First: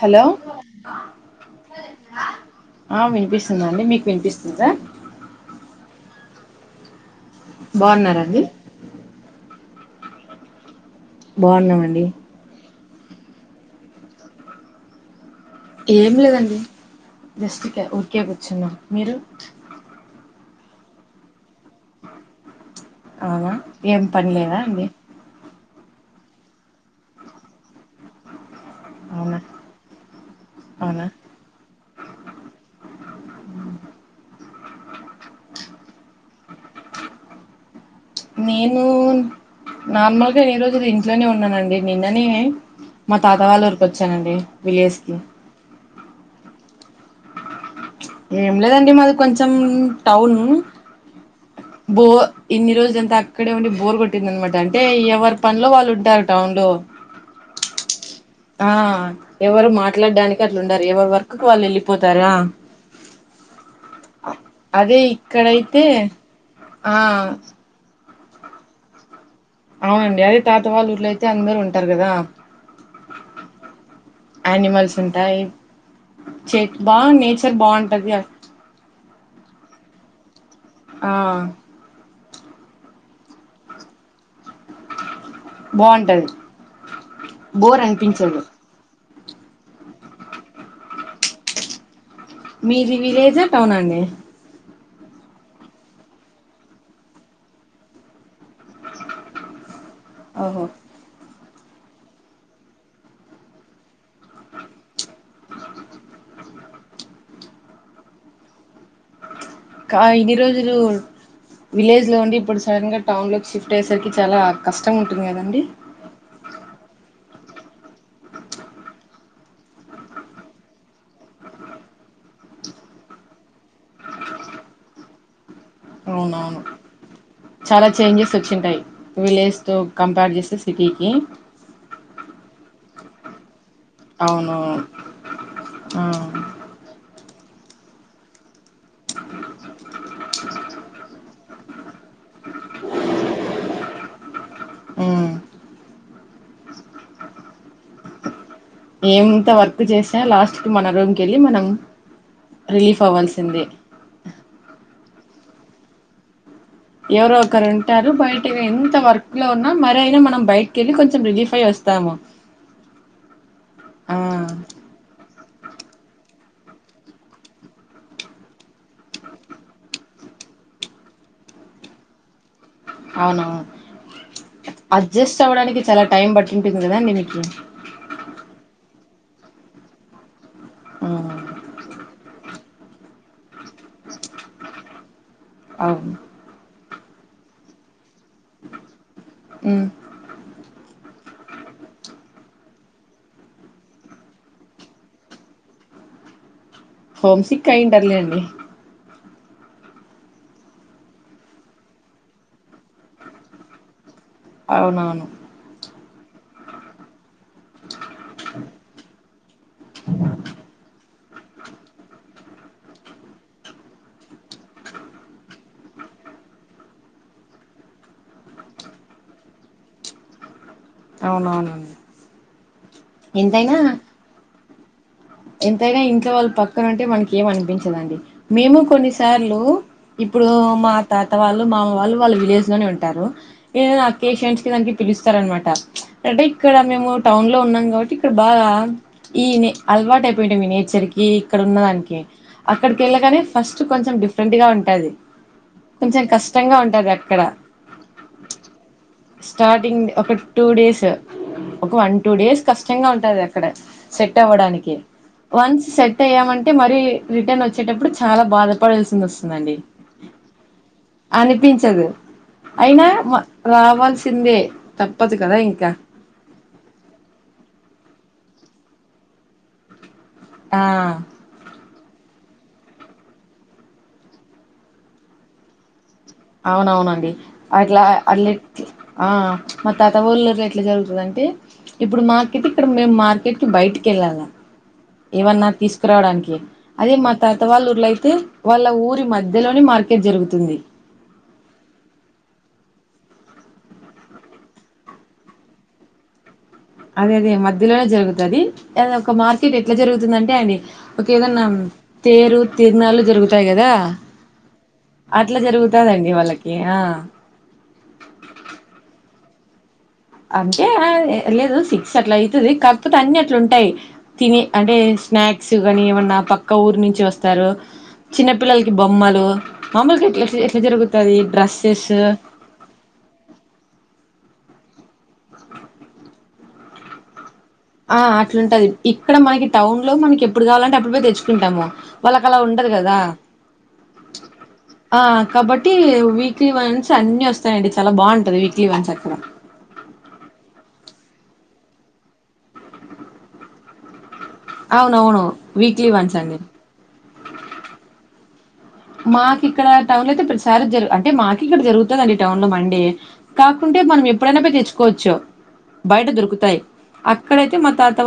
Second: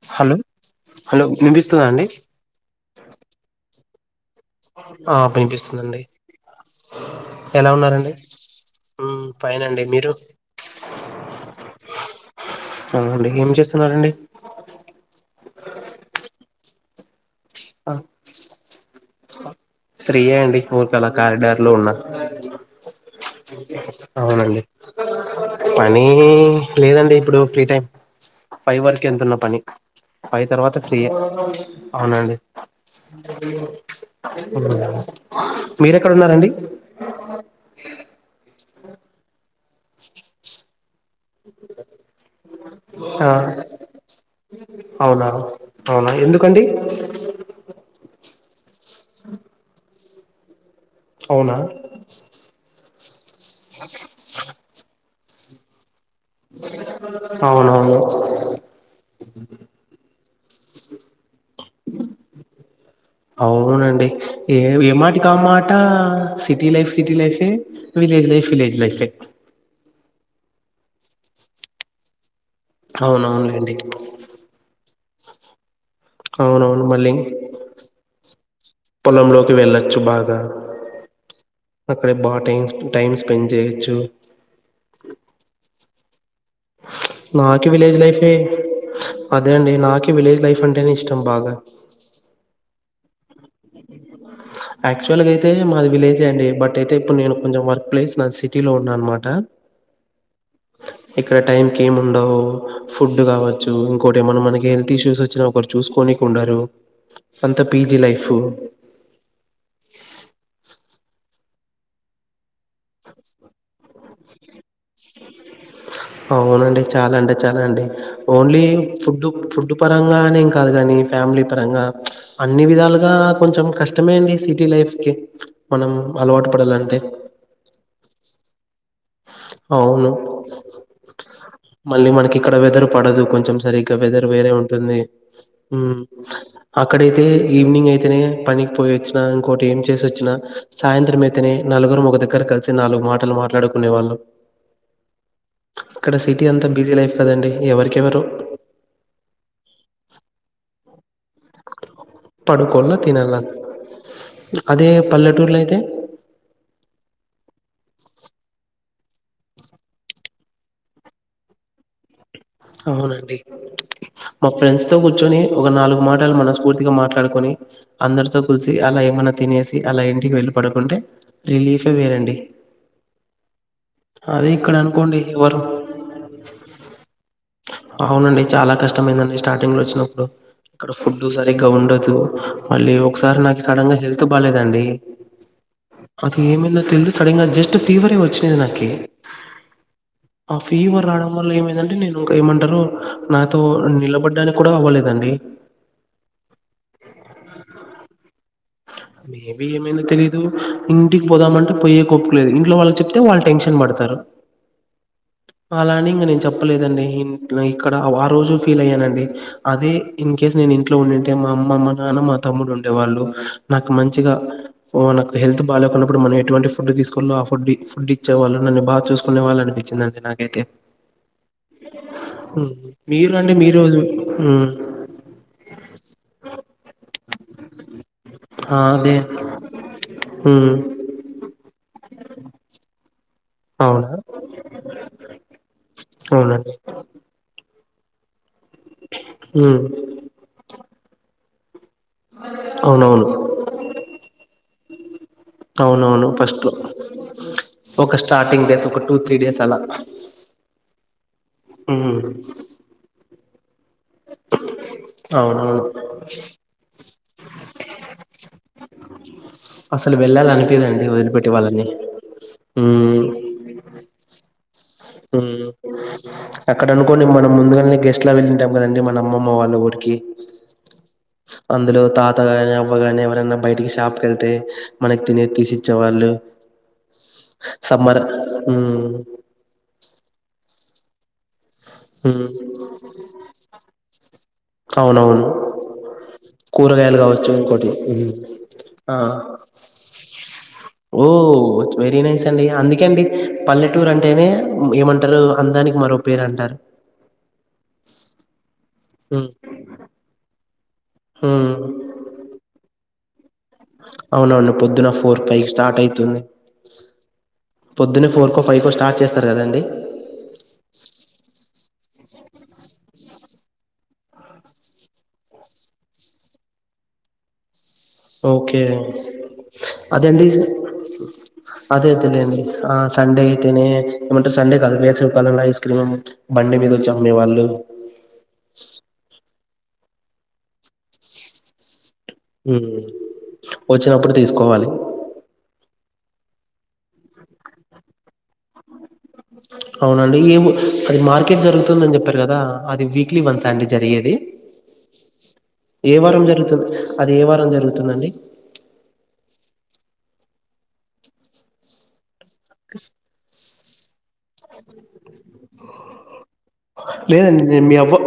Hello hello వినిపిస్తుందా అండి ఆ వినిపిస్తుందండి మీక్ ఆ వినిపిస్తుందన్డి ఎలా ఉన్నారండి బాగున్నారండి ఫైన్ అండి మీరు బాగున్నామండి అవునండి ఏమి చేస్తున్నారండి ఏం లేదండి జస్ట్ ఆ ఊరికే కూర్చున్నాం మీరు ఫ్రీ ఏ అండి ఊరికే ఆలా కారిడార్ లో ఉన్న అవునా ఏం పని లేదా అవునండి అండి పని లేదండి ఇప్పుడు ఫ్రీ టైం ఫైవ్ వరకు ఎంతున్న అవునా పని ఫైవ్ తర్వాత అవునా ఫ్రీయే అవునండి [inaudible] మీరెక్కడ ఉన్నారండి నేను నార్మల్గా ఈ రోజు ఇంట్లోనే ఉన్నానండి నిన్ననే మా ఆ తాత వాళ్ళ ఊరికొచ్చానండి విలేజ్ కి అవునా అవునా ఎందుకండి ఏం లేదండి మాది కొంచెం టౌన్ అవునా బో ఇన్ని రోజులంతా అక్కడే ఉండి బోర్ గొట్టింది అన్నమాట అంటే ఎవర్ పనిలో వాళ్ళు ఉంటారు టౌన్ లో అవునవును ఆ ఎవరు మాట్లాడడానికి అట్ల ఉండరు ఎవరి వర్కుకు వాళ్ళు వెళ్ళిపోతార ఆ అవునండి ఏ ఏమాటి కామాట ఇక్కడైతే సిటీ లైఫ్ ఆ సిటీ లైఫే విలేజ్ లైఫ్ విలేజ్ లైఫ్ ఏ అవునండి అదే తాతవాళ్ళు ఊర్లో అయితే అందరు ఉంటారు గదా అవునవునులేండి అనిమల్స్ ఉంటాయి చే అవునవును మళ్ళీ బాగు నేచర్ బాగుంటది అ పొలంలోకి వెళ్ళొచ్చు బాగా ఆ అక్కడే బాగ టైం టైం స్పెండ్ జేయొచ్చు బాగుంటది నాకి బోర్ విలేజ్ లైఫే అనిపించదు అదే అండి నాకి విలేజ్ లైఫ్ అంటే ఇష్టం బాగా మీది విలేజ్ ఆ టౌన్ అండి యాక్చువల్గా అయితే మాది విలేజే అండి బట్ అయితే ఇప్పుడు నేను కొంచెం వర్క్ ప్లేస్ నా సిటీలో ఉన్నా అన్నమాట ఓహో ఇక్కడ టైంకి ఏమి ఉండవు ఫుడ్ గావచ్చు ఇంకోటి ఏమైనా మనకి హెల్త్ ఇష్యూస్ వచ్చినా ఒకరు చూసుకొని ఉండరు అంత పీజీ లైఫ్ కా ఇన్ని రోజులు విలేజ్ లో ఉండి ఇప్పుడు సడన్ గా టౌన్ లో షిఫ్ట్ అయేసరికి చాలా కష్టం ఉంటుంది కదండి అవునండి చాలా అంటే చాలా అండి ఓన్లీ ఫుడ్ ఫుడ్ పరంగానే కాదు గానీ ఫ్యామిలీ పరంగా అన్ని విధాలుగా కొంచెం కష్టమే అండి సిటీ లైఫ్ కి అవునవును చాలా చేంజెస్ వచ్చింటాయి విలేజ్ తో అవును. కంపేర్ చేస్తే సిటీకి మళ్ళీ మనకి ఇక్కడ వెదర్ పడదు కొంచెం సరిగ్గా వెదర్ వేరే అవును ఉంటుంది ఉమ్ ఆ అక్కడైతే ఈవినింగ్ అయితేనే పనికి పోయివచ్చినా ఇంకోటి ఏం చేసి వచ్చినా సాయంత్రం అయితేనే నలుగురం ఒక దగ్గర కలిసి నాలుగు మాటలు మాట్లాడుకునే వాళ్ళు ఉమ్ ఇక్కడ సిటీ అంతా బిజీ లైఫ్ కదండి ఎవరికెవరు ఏం ఇంత వర్క్ చేసా లాస్ట్ కి మన రోజ పడుకోలా తినలా అవ్వాల్సిందే అదే పల్లెటూర్లో ఐతే తే ఎవరో ఒకరు ఉంటారు బయట ఎంత వర్క్ లో ఉన్న మరి అయినా మనం బయటకెళ్ళి కొంచెం రిలీఫ్ అయి వస్త్ ఇస్తాము అవునండి మా ఫ్రెండ్స్ తో కూర్చొని ఒక నాలుగు మాటలు మనస్ఫూర్తిగా మాట్లాడుకొని అందరితో కుల్సి అలా ఏమన్నా తినేసి అలా ఇంటికి వెళ్ళ పడుకుంటే రిలీఫే వేరండి అవునవును అదే ఇక్కడ అనుకోండి అడ్జస్ట్ ఎవరు అవ్వడానికి చాలా టైం పట్టి ఉంటుంది గదా అవునండి చాలా కష్టమైందండి స్టార్టింగ్ లో వచ్చినప్పుడు ఇక్కడ ఆ ఫుడ్ సరిగ్గా ఉండదు మళ్ళీ ఒకసారి నాకు సడన్ గా హెల్త్ బాలేదండి అవును అది ఏమైందో తెలిదు సడన్ గా జస్ట్ ఫీవరే వచ్చ్ చ్చింది నాకి ఉమ్ ఆ ఫీవర్ రావడం వల్ల ఏమైందంటే నేను ఇంకా ఏమంటారు నాతో నిలబడ్డానికి కూడా అవ్వలేదండి హోమ్ సిక్ అయ్యి ఉంటర్లేండి మేబీ ఏమైందో తెలీదు ఇంటికి పోదామంటే పోయ్యే కోప్పిక లేదు ఇంట్లో వాళ్ళు చెప్తే వాళ్ళు టెన్షన్ పడతారు అవునవును అలా అని ఇంగ నేను చెప్పలేదండి ఇం ట్లో ఇక్కడ ఆ రోజు ఫీల్ అయ్యానండి అదే ఇన్ కేస్ నేను ఇంట్లో ఉండింటే మా అమ్మ మా నాన్న మా తమ్ముడు ఉండే వాళ్ళు నాకు మంచిగా నాకు హెల్త్ బాలేకున్నప్పుడు మనం ఎటువంటి ఫుడ్ దీసుకోవాలో ఫుడ్ ఫుడ్ ఇచ్చేవాళ్ళు నన్ను బాగా చూసుకునే వాళ్ళు అనిపించిందండి నాకైతే అవునవును ఉమ్ మీరు అండి మీరోజు ఎంతైనా ఇంట్లో వాళ్ళు పక్కన ఉంటే మనకి ఏమ్ అనిపించదండి మేము ఆ అదే కొన్నిసార్లు ఇప్పుడు మ్మ్ మా తాత వాళ్ళు మా మామ్మ వాళ్ళు వాళ్ళు విలేజ్ లోనే ఉంటారు ఏ అవునా అకేషన్స్ కి దానికి పిలుస్తారన్నమాట అంటే అవునండి ఇక్కడ మేము టౌన్ లో ఉన్నాం గాబట్టి ఇక్కడ బాగా ఈ నే మ్మ్ అల్వాట్ అయిపోయింట మీ నేచర్ కి ఇక్కడ ఉన్న దానికి అక్కడికి అవునవును యెళ్ళగానే ఫస్ట్ కొంచెం డిఫరెంట్ గా ఉంటది కొంచెం అవునవును ఫస్ట్లో కష్టంగా ఉంటది అక్కడ ఒక స్టార్టింగ్ డేస్ ఒక టూ త్రీ డేస్ అలా స్టార్టింగ్ ఒక టూ డేస్ ఒక ఉమ్ వన్ టూ డేస్ కష్టంగా ఉం టది అక్కడ సెట్ అవ్వడానికి అవునవును వన్స్ సెట్ అయ్యామంటే మరి రిటర్న్ వచ్చ వచ్చేటప్పుడు చాలా బాధపడాల్సింది వస్త్ దండి అసలు వెళ్ళాలనిపిదండి వదిలిపెట్టి వాళ్ళని అనిపించదు అయినా ఉమ్ రావాల్సి సిందే తప్పదు ఉమ్ గదా ఇంకా అక్కడ అనుకోని మనం ముందుగానే గెస్ట్లా వెళ్ళుంటాం గదండి మన అమ్మమ్మ వాళ్ళ ఊరికి ఆ అందులో తాత గాని అవ్వగాని ఎవరైనా బయటికి షాప్కి కెళ్తే మనకి తినేద్ తీసి ఇచ్చేవాళ్ళు అవునవునండి అట్లా అట్ల్ ఉమ్ ఆ మాతాత వోళ్ళు ఎట్లా జరుగుతదంటే ఇప్పుడు ఉమ్ మార్కెట్ ఇక్కడ మేము మార్కెట్కి బయటికెళ్ళాలా అవునవును ఏవన్నా తీసుకురావడానికి అదే కూరగాయలు మా కావచ్చు తాతవాళ్ళు ఇంకోటి ఊర్ళ ఉమ్ అయితే వాళ్ళ ఆ ఊరి మధ్యలోని మార్కెట్ జరుగుతుంది ఓ వెరీ నైస్ అండి అందుకే అండి పల్లెటూర్ అంటేనే ఏమంటారు అందానికి మరో పేరు అంటారు అదే అదే మధ్యలోనే జరుగుతది అది ఒక హ్మ్ మార్కెట్ ఎట్లా జరుగుతుందంటే అది ఒకే ఏదన్నా తేరు తిరునాలు జరుగుతు ఉంటాయి గదా అవునవును పొద్దున ఫోర్ అట్లా ఫైవ్ స్టార్ట్ జరుగుతాదండి అయితుంది వాళ్ళకి ఆ పొద్దున్నే ఫోర్ కో ఫైవ్ కో స్టార్ట్ చేస్తారు కదండి అంటే ఆ లేదు సిక్స్ అట్లా అయితది కాకపోతే అన్ని అట్ల ఉంటాయి తిని అంటే స్నాక్స్ గానీ ఏమన్నా పక్క ఊరు నుంచి వస్తారు చిన్న ఓకే పిల్లలకి బొమ్మలు మామలుగా అదండి ఎట్లా ఎట్లా జరుగుతది డ్రెస్సెస్ అదే అదేలేండి ఆ సండే అయితేనే ఏమంటే సండే కాదు వేసవి కాలంలో ఐస్ క్రీమ్ బండి మీద వచ్చె అమ్మే వాళ్ళు ఆ అట్లుంటది ఇక్కడ మనకి టౌన్ లో మనకి ఎప్పుడు గావాలంటే అప్పుడు పోయి దెచ్చుకుంటాము వాళ్ళకి అలా ఉండదు ఉమ్. గదా వచ్చినప్పుడు తీసుకోవాలి ఆ కాబట్టి వీక్లీ వన్స్ అన్ని వస్తాయండి చాలా బాగుంటది వీక్లీ వన్స్ అక్కడ అవునండి ఏ అది మార్కెట్ జరుగుతుందని జెప్పారు గదా అది వీక్లీ వన్సా అండి జరిగేది అవునవును వీక్లీ ఏ వన్స్ వారం అండి జరుగుతది అది ఏ వారం జరుగుతుందండి మాకి ఇక్కడ టౌన్ లో అయితే ప్రతిసారి జరు అంటే మాకు ఇక్కడ జరుగుతదండి టౌన్ లో మండే కాకుంటే మనం ఎప్పుడైనా పోయి తెచ్చుకోవచ్చు బయట దొరుకుతు లేదండి నేను మీ అవ్వ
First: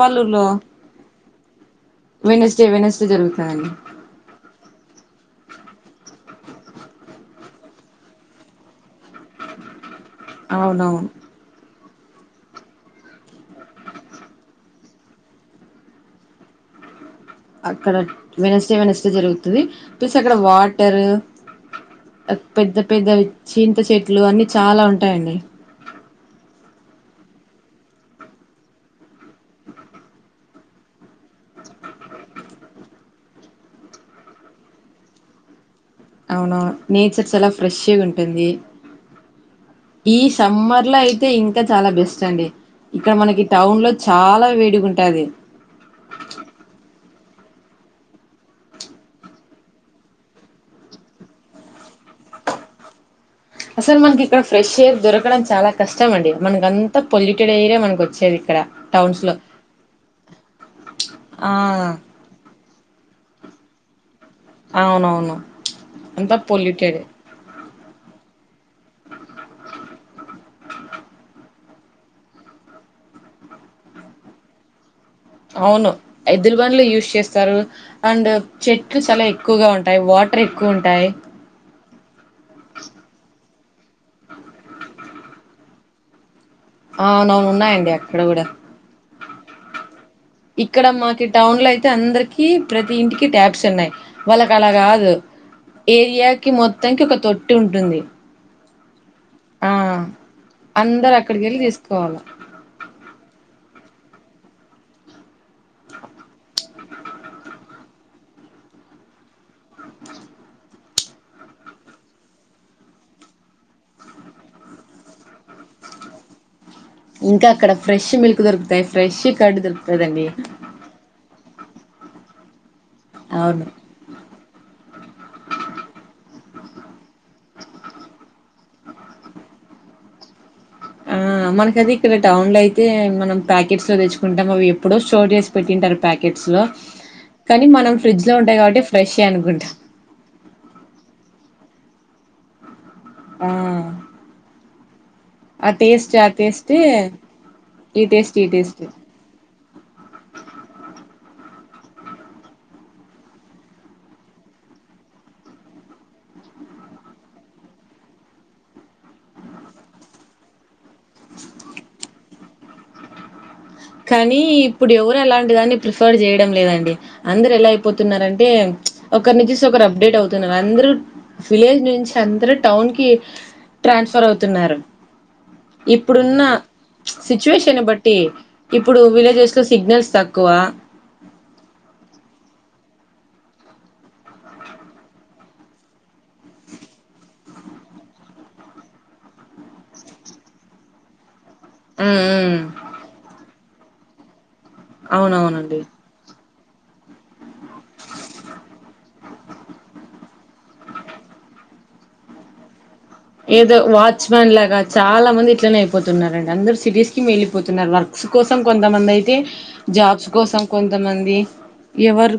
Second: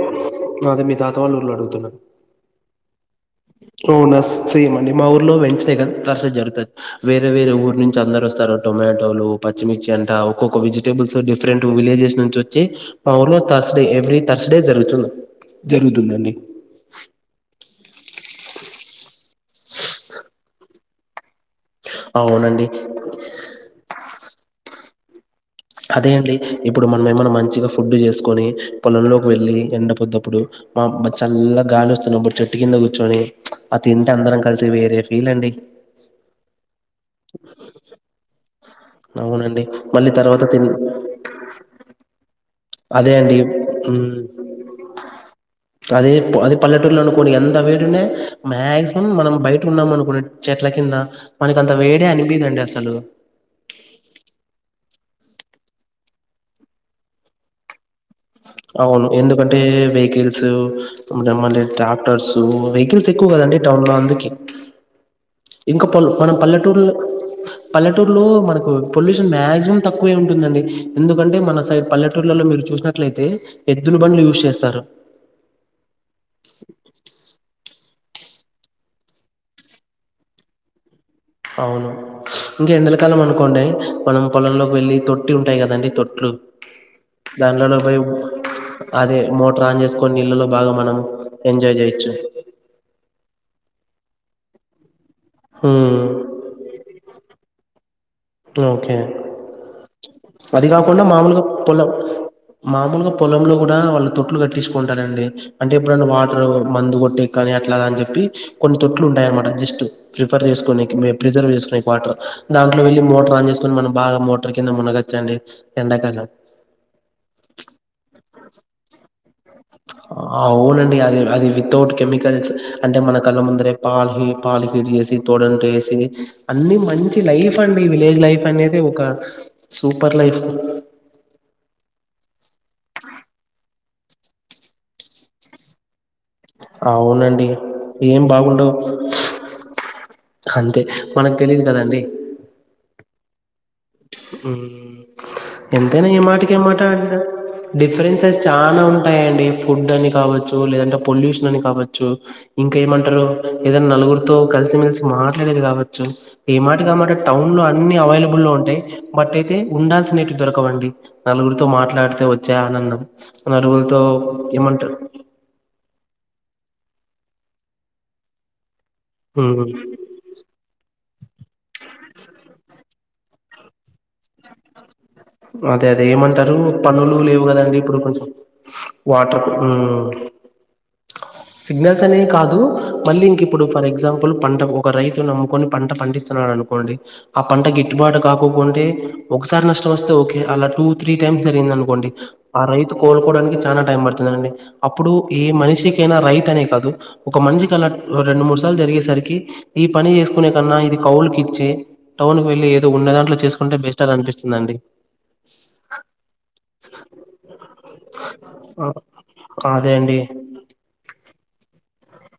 అదే మీ తాత వాళ్ళు ఊర్లో అడుగుతున్నా వెనస్డే వెనస్డే జరుగుతదండి అవునా ఫీమ్ అండి మా ఊర్లో వెంచ్ కదా తర్స జరుగుతుది వేరే వేరే ఊరు నుంచి అందరు వస్తారు టోమాటోలు పచ్చిమిర్చి అంట ఒక్కొక్క అవునవును వెజిటబుల్స్ డిఫరెంట్ విలేజెస్ నుంచి వచ్చి మా ఊర్లో థర్స్డే ఎవ్రీ థర్స్డే జరుగుతుం జరుగుతదండి అక్కడ వెనస్డే వెనస్డే జరుగుతది ప్లస్ అక్కడ వాటర్ అవునండి పెద్ద పెద్దవి చింత చెట్లు అన్ని చాలా ఉంటాయండి అదే అండి ఇప్పుడు మనం ఏమన్నా మంచిగా ఫుడ్డు చేసుకొని పొలంలోకి వెళ్ళి ఎండపోద్దప్పుడు మా అబ్బ చల్ల గాలి వస్తున్నప్పుడు చెట్టు కింద కూర్చొని ప్చ్ ఆ తింటే అందరం కలిసి వేరే ఫీల్ అండి అవునవును నేచర్ చాలా ఫ్రెష్ గుంటుంది అవునండి మళ్ళీ ఈ తర్వాత తిన్ సమ్మర్ లో అయితే ఇంకా చాలా బెస్ట్ అండి అదే ఇక్కడ అండి మనకి టౌన్ లో హ్మ్. చాలా వేడిగా ఉంటాది ఇప్పుడు ఎంత వేడి ఉన్న మాక్సిమం మనం బయట ఉన్నాం అనుకు చెట్ల కింద మనక అంత వేడే అ అనిపిదండీ అసలు అసలు మనకి ఇక్కడ ఫ్రెష్ ఎయిర్ దొరకడం చాలా కష్టం అండి మనకంత పొల్యూటెడ్ ఎయిరే మనకు వచ్చ అవును ఎందుకంటే వెహికల్స్ ఆ మ ట్రాక్టర్స్ వెహికల్స్ ఎక్కువ కదండి టౌన్ లో అందుకే అవునవును ఇంకా పల్ మనం అంతా పల్లెటూరులో పొల్యూటెడ్ పల్లెటూరులో మనకు పొల్యూషన్ మాక్సిమం తక్కువే ఉంటుందండి ఎందుకంటే మన సైడ్ పల్లెటూర్లలో మీరు చూసినట్లయితే ఎద్దులు బండ్లు యూజ్ చేస్తారు అవును ఎద్దుల బండ్లు యూజ్ చేస్తారు అండ్ చెట్లు చాలా ఎక్కువగా ఉంటాయి వాటర్ ఎక్కువ ఉంటాయి అవును ఇంకా ఎండలకాలం అనుకోండి మనం పొలంలోకి వెళ్లి తొట్టి ఉంటాయి కదండి తొట్లు అవునవును దాంట్లలో ఉన్నాయండి పోయి అక్కడ కూడా అదే మోటర్ ఆన్ చేసుకొని నీళ్ళలో బాగా ఇక్కడ మనం మాకి టౌన్ లో ఎంజాయ్ అయితే చేయొచ్చు అందరికి ప్రతి ఇంటికి ట్యాబ్స్ ఉన్నాయి వాళ్ళకి అలా కాదు హ్మ్ ఏరియాకి మొత్తానికి ఒక తొట్టి ఉంటుంది ఓకే ఆ అది కాకుండా అందరు మామూలుగా అక్కడికి వెళ్ళి పొలం తీసుకోవాల మామూలుగా పొలంలో కూడా వాళ్ళ తొట్లు కట్టిచ్చుకుంటారండి అంటే ఎప్పుడైనా వాటర్ మందు కొట్టేకి కానీ అట్లా అని చెప్ప కొన్ని తొట్లు ఉంటాయ్ అనమాట ప్రిఫర్ చేసుకునేకి ప్రిజర్వ్ చేసుకునేకి వాటర్ దాంట్లో వెళ్ళి మోటర్ ఆన్ చేసుకుని మనం బాగా మోటర్ కింద మునగొచ్చండి ఎండాకాలం ఇంకా అక్కడ ఫ్రెష్ మిల్క్ దొరుకుతాయి ఫ్రెష్ కర్డ్ దొరుకుతదండి ఆ అవునండి అది అది వి తౌట్ కెమికల్స్ అంటే మన కళ్ళ అవును ముందరే పాలు పాలు హీట్ చేసి తోడంట వేసి అన్ని మంచి లైఫ్ అండి విలేజ్ లైఫ్ అనేది ఒక సూపర్ లైఫ్ ఆ మనకది ఇక్కడ టౌన్ లో అయితే మనం ప్యాకెట్స్ లో తెచ్చుకుంటాం అవి ఎప్పుడో స్టోర్ చేసి పెట్టింటారు ప్యా కెట్స్ లో అవునండి కానీ మనం ఏం ఫ్రిడ్జ్ లో ఉంటాయి బాగుండవు కాబట్టి ఫ్రెష్ ఏ అనుకుంటాం అంతే మనకు తెలిదు కదండి ఆ ఆ ఎంతైనా టేస్ట్ ఏ ఆ మాటకి ఏ టేస్ట్ మాట ఈ టేస్ట్ డిఫరెన్సెస్ ఈ చానా టేస్ట్ ఉంటాయండి ఫుడ్ అని కావచ్చు లేదంటే పొల్యూషన్ అని కావచ్చు ఇంకా ఏమంటారు ఏదైనా నలుగురితో కలిసిమెలిసి మాట్లాడేది కావచ్చు ఏ మాటి కామాట టౌన్ లో అన్ని అవైలబుల్ లో ఉంటాయి బట్ అయితే ఉండాల్సి నేటివి దొరకవండి నలుగురితో మాట్లాడితే వచ్చే ఆనందం నలుగురితో కానీ ఇప్పుడు ఏమంటారు ఎవరు అలాంటి దాన్ని ప్రిఫర్ చేయ లేదండి అందరు ఎలా అయిపోతున్నారంటే ప్చ్ ఒకరినీ ఉమ్ చూసి ఒకరు అప్డేట్ అవుతున్నారు అందరు విలేజ్ నుంచి అందరు టౌన్ కి ట్రాన్స్ఫర్ అవుతున్నారు అదే అదే ఇప్పుడున్న ఏమంటారు పనులు లేవు కదండి సిచ్యువేషన్ ఇప్పుడు బట్టి కొంచెం ఇప్పుడు వాటర్ విలేజెస్ లో ఉమ్ సిగ్నల్స్ తక్కువ సిగ్నల్స్ అనేవి కాదు మళ్ళీ ఇంక ఇప్పుడు ఫర్ ఎగ్జాంపుల్ పంట ఒక రైతు నమ్ముకొని పంట పండిస్తున్నాడు అనుకోండి ఆ పంట గిట్టు బాటు కాకోకుంటే ఒకసారి నష్ట తోస్తే ఓకే అలా టూ త్రీ టైమ్స్ జరిగింది అనుకోండి ఉమ్ ఉమ్ ఆ రైతు కోలుకోవడానికి చాలా టైం పడుతుందండి అప్పుడు ఏ అవునవునండి మనిషికైనా రైతు అనే కాదు ఒక మనిషికి అలా రెండు మూడు సార్లు జరిగేసరికి ఈ పని చేసుకునే కన్నా ఇది కౌలుకి ఇచ్చే టౌన్ కి వెళ్లి ఏదో ఉన్న దాంట్లో చేసుకుంటే ఏదో బెస్ట్ అని వాచ్మెన్ అనిపిస్తుందిండి లాగా చాలా మంది ఇట్లనే అయిపోతున్నారండి అందరు సిటీస్ కి మిలిపోతున్నారు వర్క్స్ కోసం ఆ, కొంతమంది అయితే అదే అండి జాబ్స్ కోసం కొంతమంది ఎవరు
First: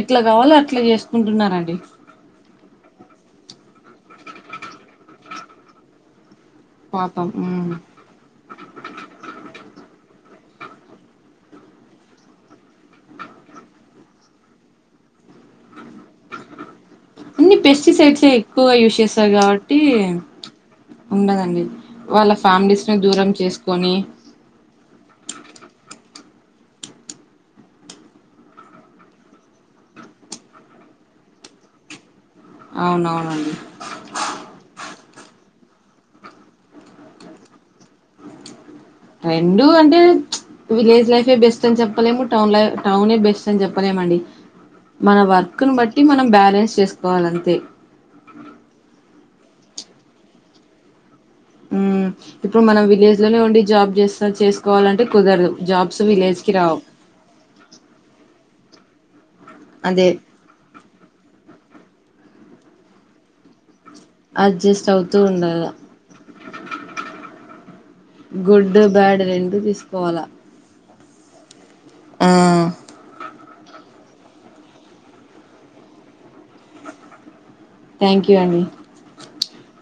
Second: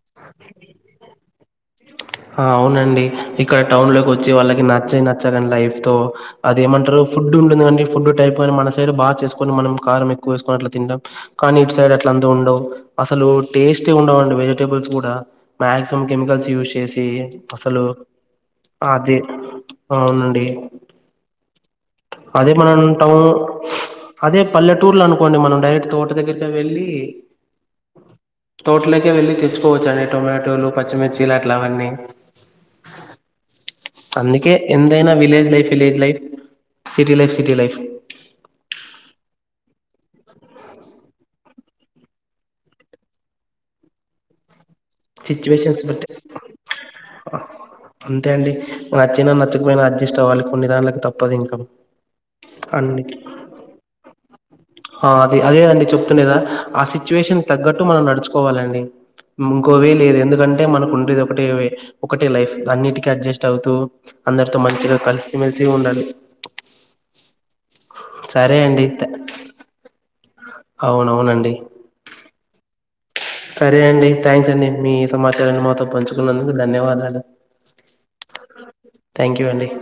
ఎట్లా కావాలో అట్లా చేసుకుంటున్నరండి చ్చి వాళ్ళకి నచ్చి నచ్చనీ లైఫ్ తో అదేమంటారు పాపం ఫుడ్ ఉమ్ ఉంటుందిం ఫుడ్ టైప్ని మన సైడ్ బా చేసుకొని మనం కారం ఏక్ కువ వేసుకోని అట్లా తినడం కానీ ఇటు సైడ్ అట్ల అంతా ఉండవు అసలు టేస్ట్ ఉండవుండి వెజిటబుల్స్ కూడా మాక్సిమం కెమికల్స్ యూస్ చే ఏ అన్ని అసలు పెస్టిసైడ్సే ఎక్కువగా యూజ్ ఆది చేస్తారు కాబట్టి అవునండి ఉండదండి వాళ్ళ అదే మనం ఫ్యామిలీస్ ని టౌన్ దూరం చేసుకొని అదే పల్లెటూర్లు అనుకోండి మనం డైరెక్ట్ తోట దగ్గర వెళ్ళి తోట్లేకె వెళ్ళి తెచ్ తెచుకోవచ్చు అండి టొమాటోలు పచ్చిమిర్చిలు అట్లా అవన్నీ అవునవునండి అందుకే ఎంతైనా village life village life city life city life రెండూ అంటే విలేజ్ లైఫే బెస్ట్ అని చెప్పలేము టౌన్ లై టౌనే బెస్ట్ అని చెప్పలేముండి మన వర్క్ను బట్టి మనం బ్యాలెన్స్ చేసుకోవాలి అంతే అంతే అండి నచ్చినా నచ్చకపోయినా అడ్జస్ట్వ్వి కొన్ని ధన్లకి తప్ప ఉమ్ ఇప్పుడు మనం విలేజ్ లోనే ఉండి జాబ్ చేస్తా చే ఆ అదే అదేదండి చెప్తునేదా రావు ఆ సిచ్యువేషన్ తగ్గట్టు మనం నడుచుకోవాలండి ఇంకోవే అదే లేదు ఎందుకంటే మనకు ఉండేది ఒకటే ఒకటే లైఫ్ అన్నిటికీ అడ్జస్ట్ అవుతూ అందరితో అడ్జెస్ట్ మంచిగా అవుతూ కలిసిమెలిసి ఉండలా ఉండాలి సరే గుడ్ అండి థా- బ్యాడ్ రెండు తీసుకోవాలా అవునవునండి ఆ సరే అండి థ్యాంక్స్ అండి మీ సమాచారాన్ని మాతో పంచుకున్నందుకు ధన్యవాదాలు థ్యాంక్ యూ అండి థ్యాంక్ యూ అండి